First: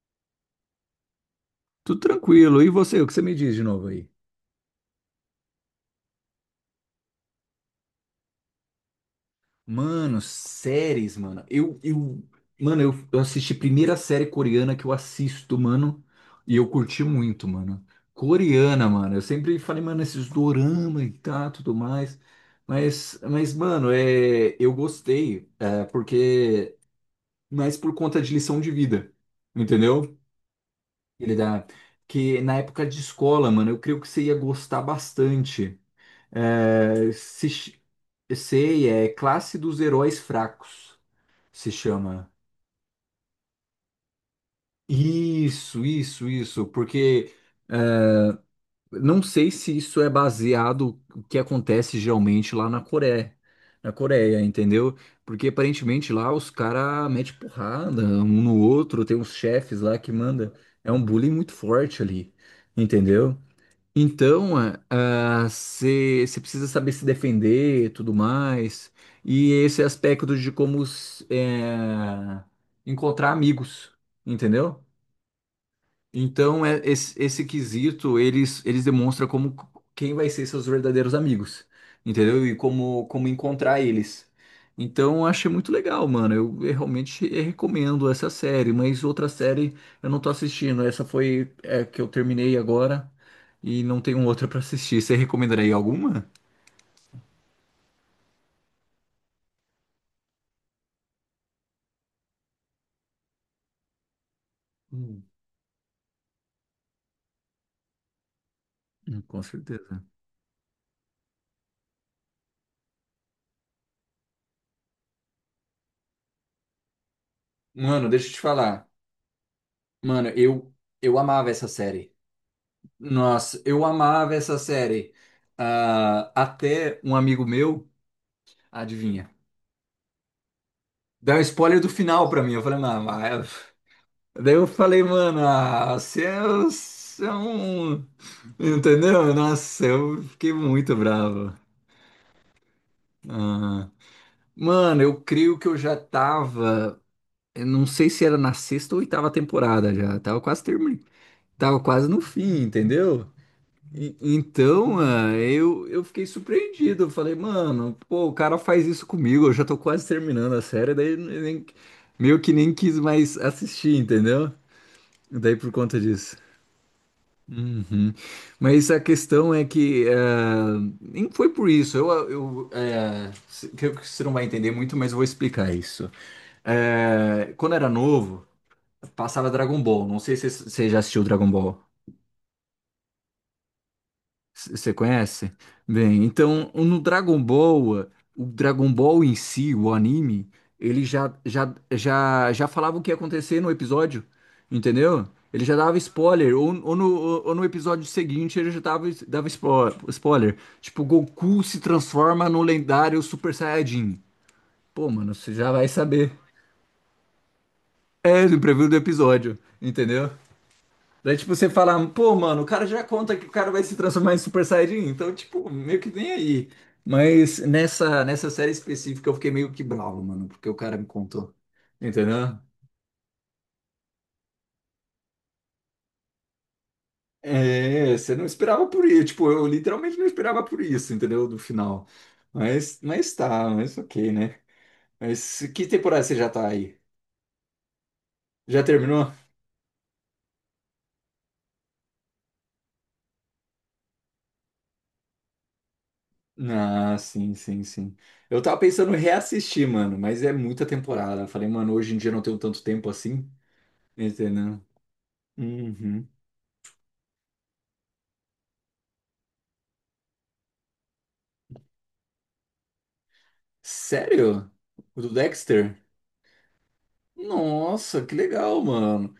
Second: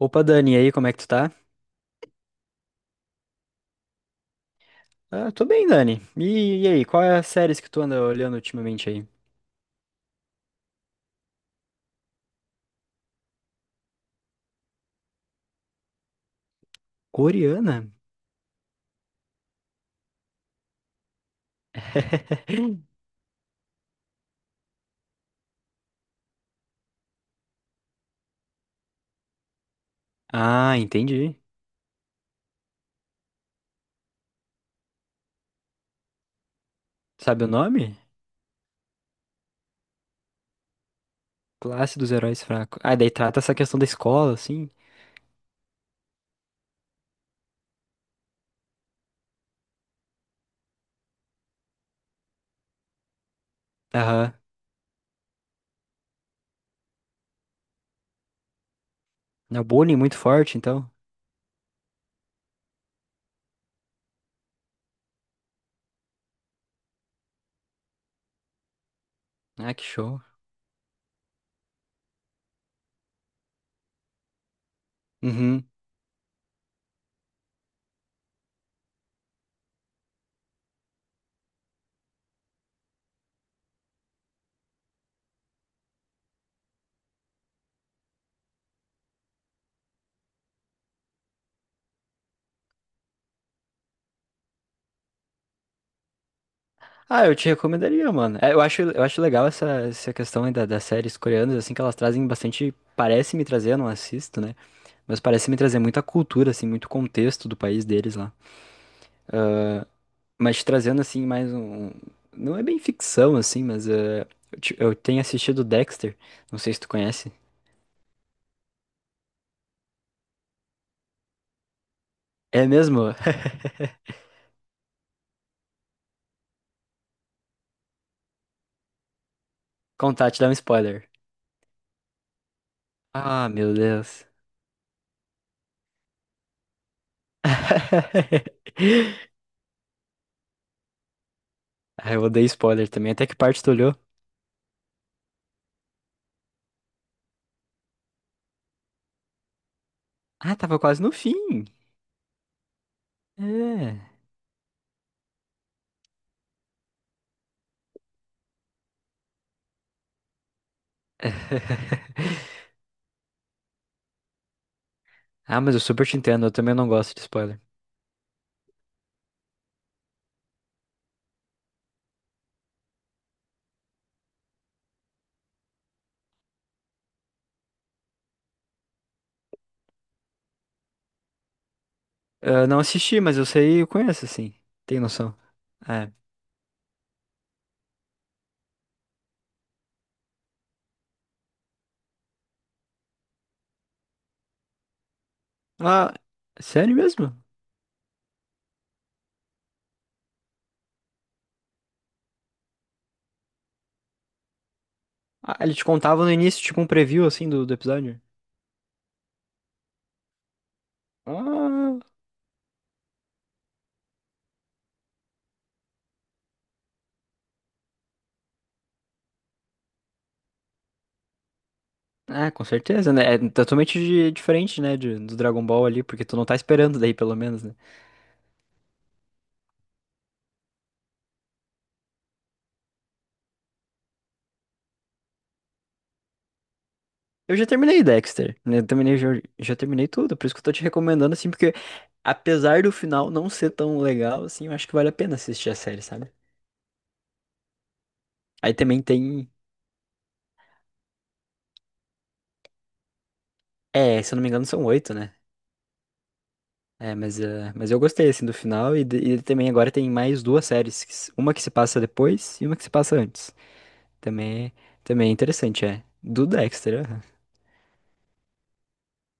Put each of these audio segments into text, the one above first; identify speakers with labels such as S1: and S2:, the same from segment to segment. S1: Opa, Dani, e aí, como é que tu tá?
S2: Tudo tranquilo. E você, o que você me diz de novo aí?
S1: Ah, tô bem, Dani. E aí, qual é as séries que tu anda olhando ultimamente aí?
S2: Mano, séries, mano. Mano, eu assisti a primeira série coreana que eu assisto, mano. E eu curti muito,
S1: Coreana?
S2: mano. Coreana, mano. Eu sempre falei, mano, esses dorama e tá, tudo mais. Mano, eu gostei, porque, mas por conta de lição de vida, entendeu?
S1: Ah,
S2: Ele
S1: entendi.
S2: dá que na época de escola, mano, eu creio que você ia gostar bastante. É,
S1: Sabe o
S2: se
S1: nome?
S2: sei, é Classe dos Heróis Fracos, se
S1: Classe dos
S2: chama.
S1: Heróis Fracos. Ah, daí trata essa questão da escola, assim.
S2: Isso, porque não sei se isso é baseado o que acontece geralmente lá na
S1: Aham.
S2: Coreia, entendeu? Porque aparentemente lá os caras metem porrada um no outro, tem uns
S1: Na
S2: chefes
S1: bullying
S2: lá que
S1: muito
S2: manda.
S1: forte, então.
S2: É um bullying muito forte ali, entendeu? Então, você precisa saber se defender e tudo mais. E
S1: Ah,
S2: esse
S1: que show.
S2: aspecto de como encontrar amigos, entendeu?
S1: Uhum.
S2: Então, esse quesito, eles demonstram como quem vai ser seus verdadeiros amigos, entendeu? E como encontrar eles. Então, eu achei muito legal, mano. Eu realmente recomendo essa série, mas outra série eu não tô assistindo. Essa foi que eu terminei agora e não tenho outra pra assistir. Você recomendaria alguma?
S1: Ah, eu te recomendaria, mano. É, eu acho, eu acho legal essa questão aí da, das séries coreanas, assim, que elas trazem bastante. Parece me trazer, eu não assisto, né? Mas
S2: Hum.
S1: parece me trazer muita cultura, assim, muito contexto do país deles lá.
S2: Com certeza.
S1: Mas trazendo assim mais um, não é bem ficção assim, mas é, eu, eu tenho assistido Dexter. Não sei se tu conhece.
S2: Mano, deixa eu te falar. Mano, eu amava essa série.
S1: É mesmo?
S2: Nossa, eu amava essa série. Ah, até um amigo meu, adivinha,
S1: Contar, te dar um spoiler.
S2: deu um spoiler do final pra mim. Eu falei, mano,
S1: Ah,
S2: mas...
S1: meu Deus.
S2: Daí eu falei, mano, ah, você é um. Entendeu? Nossa, eu fiquei muito bravo.
S1: Ah, eu odeio spoiler também. Até que parte tu
S2: Ah,
S1: olhou?
S2: mano, eu creio que eu já tava. Eu não sei se era na sexta ou oitava temporada já. Tava
S1: Ah,
S2: quase
S1: tava quase
S2: terminando.
S1: no fim.
S2: Tava quase no fim, entendeu?
S1: É.
S2: Então, mano, eu fiquei surpreendido. Eu falei, mano, pô, o cara faz isso comigo. Eu já tô quase terminando a série, daí eu nem, meio que nem quis mais assistir, entendeu? Daí
S1: Ah,
S2: por
S1: mas eu
S2: conta
S1: super te
S2: disso.
S1: entendo. Eu também não gosto de spoiler.
S2: Uhum. Mas a questão é que nem foi por isso. Eu, eh, se- que você não vai entender muito, mas eu vou explicar isso. Quando era novo, passava Dragon Ball. Não sei se você já assistiu Dragon Ball.
S1: Eu não assisti, mas eu sei, eu conheço assim.
S2: Você
S1: Tem noção.
S2: conhece?
S1: É.
S2: Bem, então no Dragon Ball, o Dragon Ball em si, o anime, ele já falava o que ia acontecer no episódio, entendeu? Ele já dava
S1: Ah,
S2: spoiler,
S1: sério mesmo?
S2: ou no episódio seguinte ele já dava spoiler. Tipo, Goku se transforma no lendário Super Saiyajin. Pô, mano, você
S1: Ah,
S2: já
S1: ele te
S2: vai
S1: contava
S2: saber.
S1: no início, tipo um preview assim do episódio?
S2: É, no preview do episódio, entendeu? Daí, tipo, você
S1: Ah.
S2: fala, pô, mano, o cara já conta que o cara vai se transformar em Super Saiyajin, então, tipo, meio que nem aí. Mas nessa série específica eu fiquei meio que bravo, mano, porque o cara me contou.
S1: Ah,
S2: Entendeu?
S1: com certeza, né? É totalmente diferente, né, do Dragon Ball ali, porque tu não tá esperando daí, pelo menos, né?
S2: É, você não esperava por isso. Tipo, eu literalmente não esperava por isso, entendeu? Do final. Mas tá, mas ok, né? Mas que temporada você já tá aí?
S1: Eu já terminei Dexter, né?
S2: Já
S1: Eu terminei, já,
S2: terminou?
S1: já terminei tudo, por isso que eu tô te recomendando, assim, porque apesar do final não ser tão legal, assim, eu acho que vale a pena assistir a série, sabe?
S2: Ah, sim, sim, sim. Eu
S1: Aí
S2: tava
S1: também
S2: pensando em
S1: tem,
S2: reassistir, mano, mas é muita temporada. Eu falei, mano, hoje em dia eu não tenho tanto tempo assim.
S1: é, se eu não me engano
S2: Entendeu?
S1: são oito, né?
S2: Uhum.
S1: É, mas, mas eu gostei, assim, do final, e, e também agora tem mais duas séries, que uma que se passa depois e uma que se passa antes.
S2: Sério?
S1: Também,
S2: O do
S1: também é interessante,
S2: Dexter?
S1: é. Do Dexter,
S2: Nossa, que legal, mano.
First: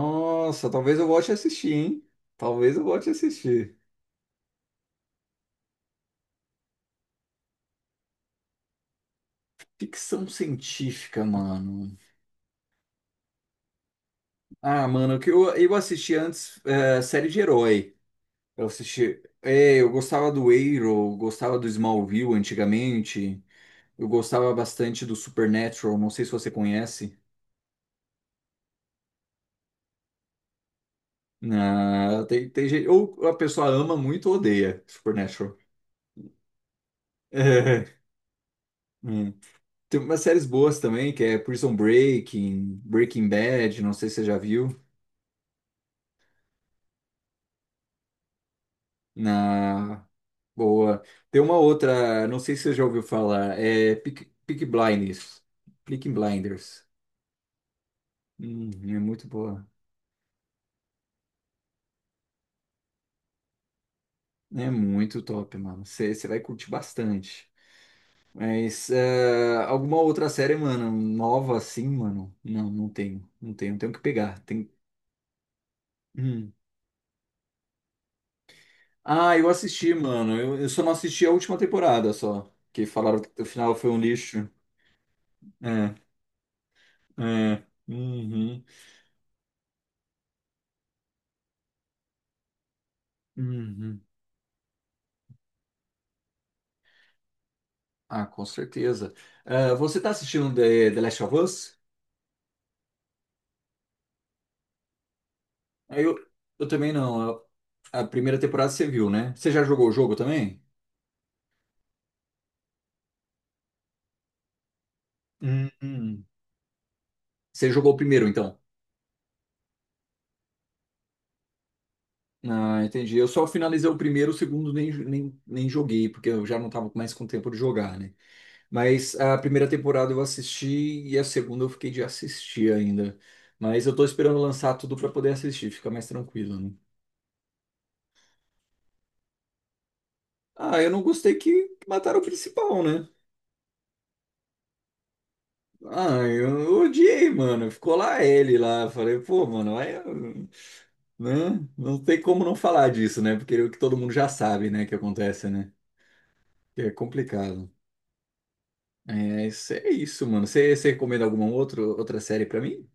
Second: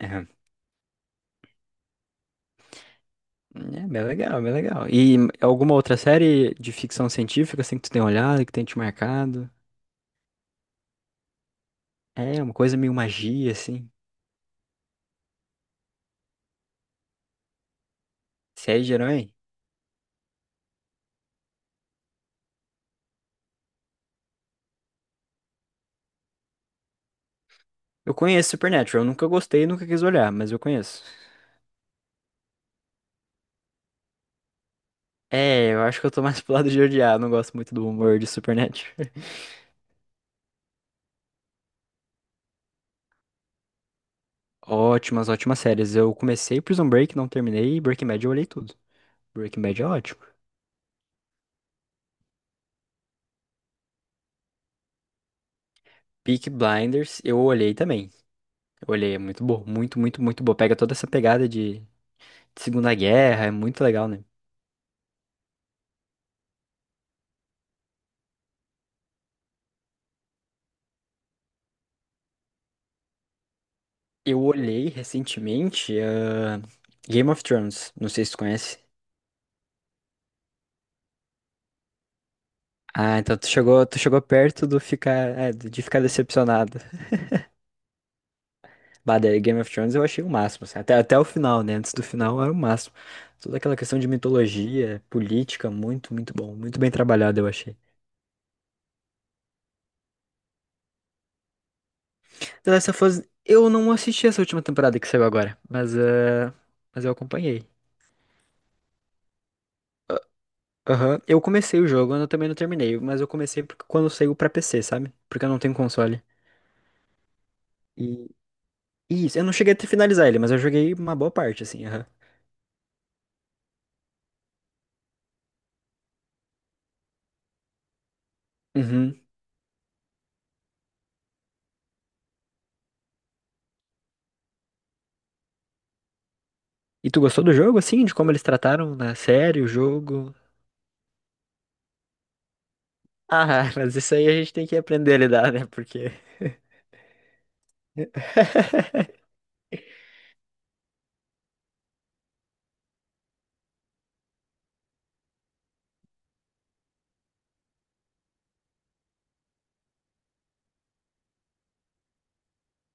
S1: aham.
S2: talvez eu volte a assistir, hein? Talvez eu volte a assistir.
S1: É bem legal, bem legal. E alguma outra série de ficção científica assim que tu tem olhado, que tem te marcado?
S2: Ficção científica, mano.
S1: É, uma coisa meio magia, assim.
S2: Ah, mano, que eu assisti antes série de herói. Eu
S1: Série de
S2: assisti.
S1: herói?
S2: É, eu gostava do Arrow, gostava do Smallville antigamente. Eu gostava bastante do Supernatural, não sei se você conhece.
S1: Eu conheço Supernatural, eu nunca gostei e nunca quis olhar, mas eu conheço.
S2: Ah, tem gente. Ou a pessoa ama muito ou odeia Supernatural.
S1: É, eu acho que eu tô mais pro lado de odiar, não gosto muito do humor de Supernatural.
S2: Tem umas séries boas também, que é Prison Breaking, Breaking Bad, não sei se você já viu.
S1: Ótimas, ótimas séries. Eu comecei Prison Break, não terminei, e Breaking Bad eu olhei tudo. Breaking Bad é
S2: Na
S1: ótimo.
S2: boa. Tem uma outra, não sei se você já ouviu falar, é Peaky Blinders. Peaky
S1: Peaky
S2: Blinders.
S1: Blinders eu olhei também.
S2: Hum,
S1: Eu
S2: é
S1: olhei, é
S2: muito
S1: muito bom,
S2: boa.
S1: muito, muito bom. Pega toda essa pegada de Segunda Guerra, é muito legal, né?
S2: É muito top, mano. Você vai curtir bastante. Mas alguma outra série, mano, nova assim, mano? Não, não tenho. Não tenho. Tenho que pegar.
S1: Eu
S2: Tem...
S1: olhei recentemente,
S2: hum.
S1: ah, Game of Thrones, não sei se tu conhece.
S2: Ah, eu assisti, mano. Eu só não assisti a última temporada só. Que
S1: Ah,
S2: falaram
S1: então
S2: que o final foi
S1: tu
S2: um
S1: chegou
S2: lixo.
S1: perto do ficar, é, de
S2: É,
S1: ficar decepcionado.
S2: é. Uhum,
S1: Bah, daí Game of Thrones eu achei o máximo, assim, até, até o final, né? Antes do final era o máximo. Toda aquela questão
S2: uhum.
S1: de mitologia, política, muito, muito bom, muito bem trabalhado, eu achei.
S2: Ah, com certeza. Ah, você tá assistindo The Last of Us?
S1: The Last of Us, eu não assisti essa última temporada que saiu agora, mas,
S2: Ah, Eu,
S1: ah,
S2: eu também
S1: mas eu
S2: não.
S1: acompanhei.
S2: A primeira temporada você viu, né? Você já jogou o jogo também?
S1: Aham, eu comecei o jogo, eu também não terminei, mas eu comecei porque quando saiu pra PC, sabe? Porque eu não tenho console.
S2: Uhum. Você jogou o primeiro,
S1: E
S2: então?
S1: isso, eu não cheguei a finalizar ele, mas eu joguei uma boa parte, assim, aham.
S2: Ah, entendi. Eu só finalizei o primeiro, o segundo nem joguei, porque eu já não tava mais com tempo de jogar, né? Mas
S1: Uhum.
S2: a primeira temporada eu assisti e a segunda eu fiquei de assistir ainda. Mas eu tô esperando lançar tudo pra poder assistir, fica mais tranquilo, né?
S1: E tu gostou do jogo, assim, de como eles trataram na série, o jogo?
S2: Ah, eu não gostei que mataram o principal, né?
S1: Ah, mas isso aí a gente tem que aprender a lidar, né? Porque.
S2: Ah, eu odiei, mano. Ficou lá ele lá. Falei, pô, mano, aí, né? Não tem como não falar disso, né? Porque o que todo mundo já sabe, né, que acontece, né? Que é complicado. É isso, mano. Você recomenda alguma outra série pra mim?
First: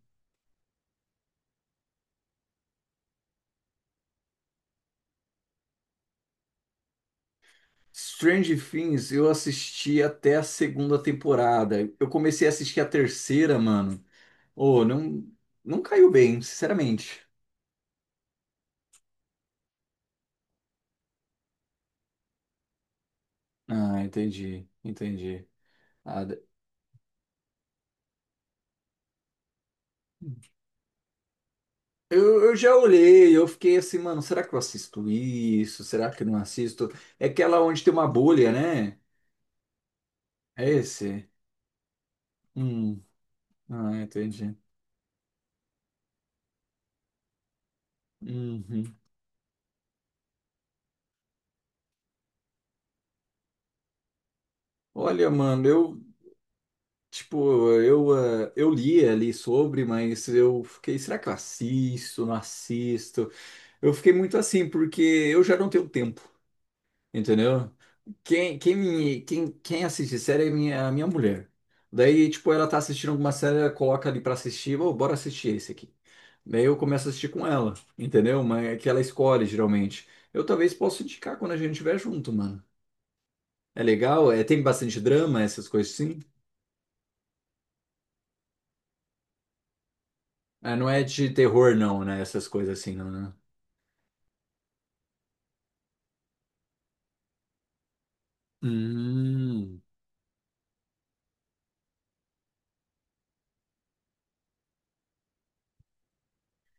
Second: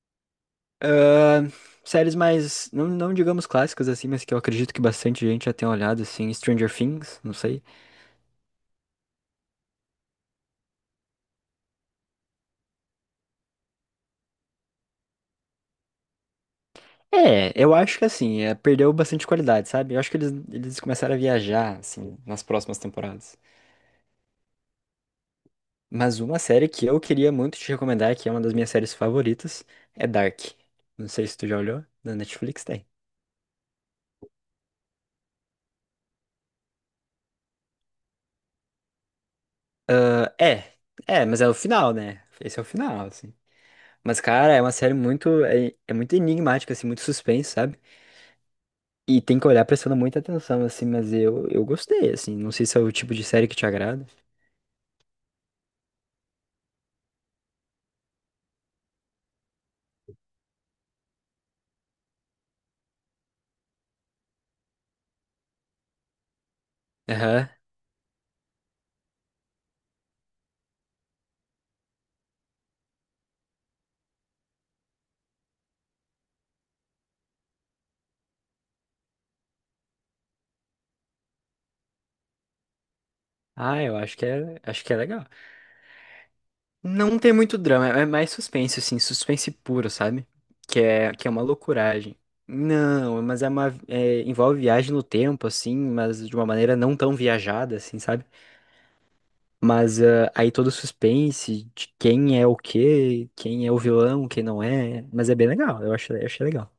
S1: Ah, séries mais, não, não digamos clássicas assim, mas que eu acredito que bastante gente já tenha olhado, assim, Stranger Things, não sei.
S2: Strange Things, eu assisti até a segunda temporada. Eu comecei a assistir a terceira, mano. Oh, não, não caiu bem, sinceramente.
S1: É, eu acho que assim, é, perdeu bastante qualidade, sabe? Eu acho que eles começaram a viajar, assim, nas próximas temporadas.
S2: Ah, entendi, entendi.
S1: Mas
S2: Ah,
S1: uma série que eu queria muito te recomendar, que é uma das minhas séries favoritas, é Dark. Não sei se tu já olhou, na
S2: eu
S1: Netflix
S2: já
S1: tem.
S2: olhei, eu fiquei assim, mano, será que eu assisto isso? Será que eu não assisto? É aquela onde tem uma bolha, né?
S1: Ah,
S2: É
S1: é, é,
S2: esse?
S1: mas é o final, né? Esse é o
S2: Hum,
S1: final, assim. Mas, cara,
S2: entendi.
S1: é uma série muito, é muito enigmática, assim, muito suspense, sabe?
S2: Uhum.
S1: E tem que olhar prestando muita atenção, assim, mas eu gostei, assim. Não sei se é o tipo de série que te agrada.
S2: Olha, mano, eu Tipo, eu li ali sobre, mas eu fiquei, será que eu assisto, não assisto? Eu fiquei muito assim, porque eu já não tenho tempo,
S1: Aham.
S2: entendeu? Quem assiste série é a minha mulher. Daí, tipo, ela tá assistindo alguma série, ela coloca ali pra assistir, ô, bora assistir esse aqui. Daí eu começo a assistir com ela, entendeu? Mas é que ela escolhe, geralmente. Eu talvez possa indicar quando a gente estiver junto, mano. É
S1: Ah, eu
S2: legal, tem
S1: acho que é
S2: bastante
S1: legal.
S2: drama, essas coisas assim?
S1: Não tem muito drama, é mais suspense, assim, suspense puro, sabe?
S2: Ah, não é
S1: Que
S2: de
S1: é uma
S2: terror, não,
S1: loucuragem.
S2: né? Essas coisas assim, não,
S1: Não,
S2: né?
S1: mas é uma. É, envolve viagem no tempo, assim, mas de uma maneira não tão viajada, assim, sabe?
S2: Hum.
S1: Mas ah, aí todo o suspense de quem é o quê, quem é o vilão, quem não é. Mas é bem legal, eu acho, eu achei legal.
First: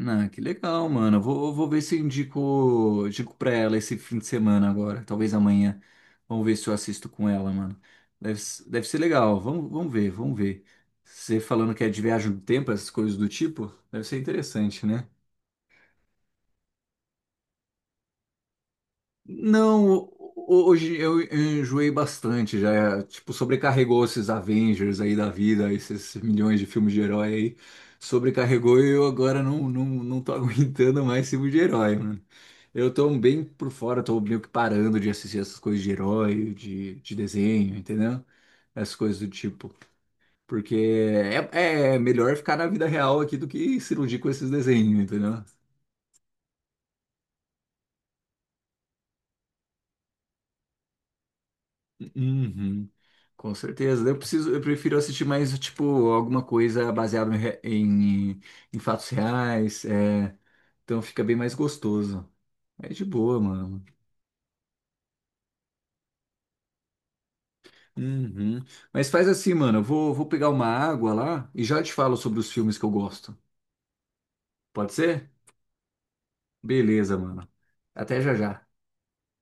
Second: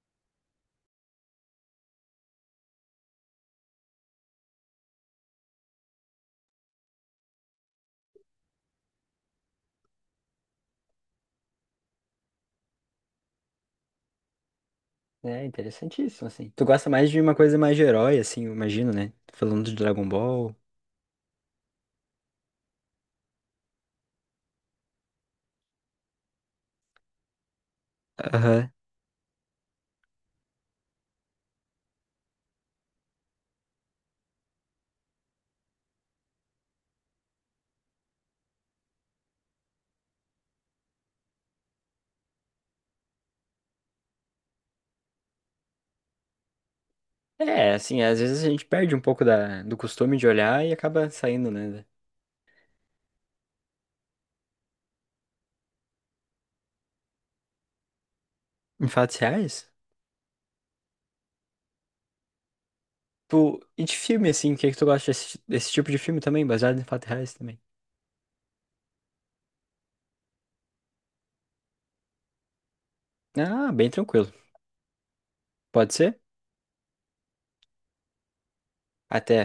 S2: Ah, que legal, mano. Eu vou ver se eu indico pra ela esse fim de semana agora. Talvez amanhã. Vamos ver se eu assisto com ela, mano. Deve ser legal. Vamos ver, vamos ver. Você falando que é de viagem do tempo, essas coisas do tipo, deve ser interessante, né?
S1: É interessantíssimo, assim. Tu gosta mais de uma coisa mais de herói, assim, eu imagino, né? Falando de Dragon
S2: Não,
S1: Ball.
S2: hoje eu enjoei bastante, já, tipo, sobrecarregou esses Avengers aí da vida, esses milhões de filmes de herói aí,
S1: Aham.
S2: sobrecarregou e eu agora não tô aguentando mais filme de herói, mano. Eu tô bem por fora, tô meio que parando de assistir essas coisas de herói, de desenho, entendeu? Essas coisas do tipo, porque é melhor ficar na vida real aqui do que se iludir com esses desenhos, entendeu?
S1: É, assim, às vezes a gente perde um pouco da, do costume de olhar e acaba saindo, né?
S2: Uhum, com certeza. Eu prefiro assistir mais, tipo, alguma coisa baseada em
S1: Em
S2: fatos
S1: fatos reais?
S2: reais. Então fica bem mais gostoso. É de boa,
S1: Tipo, e
S2: mano.
S1: de filme, assim, o que é que tu gosta desse, desse tipo de filme também, baseado em fatos reais também?
S2: Uhum. Mas faz assim, mano. Eu vou pegar uma água lá e já te falo sobre os filmes que eu gosto.
S1: Ah, bem tranquilo.
S2: Pode ser?
S1: Pode ser?
S2: Beleza, mano. Até já já.
S1: Até.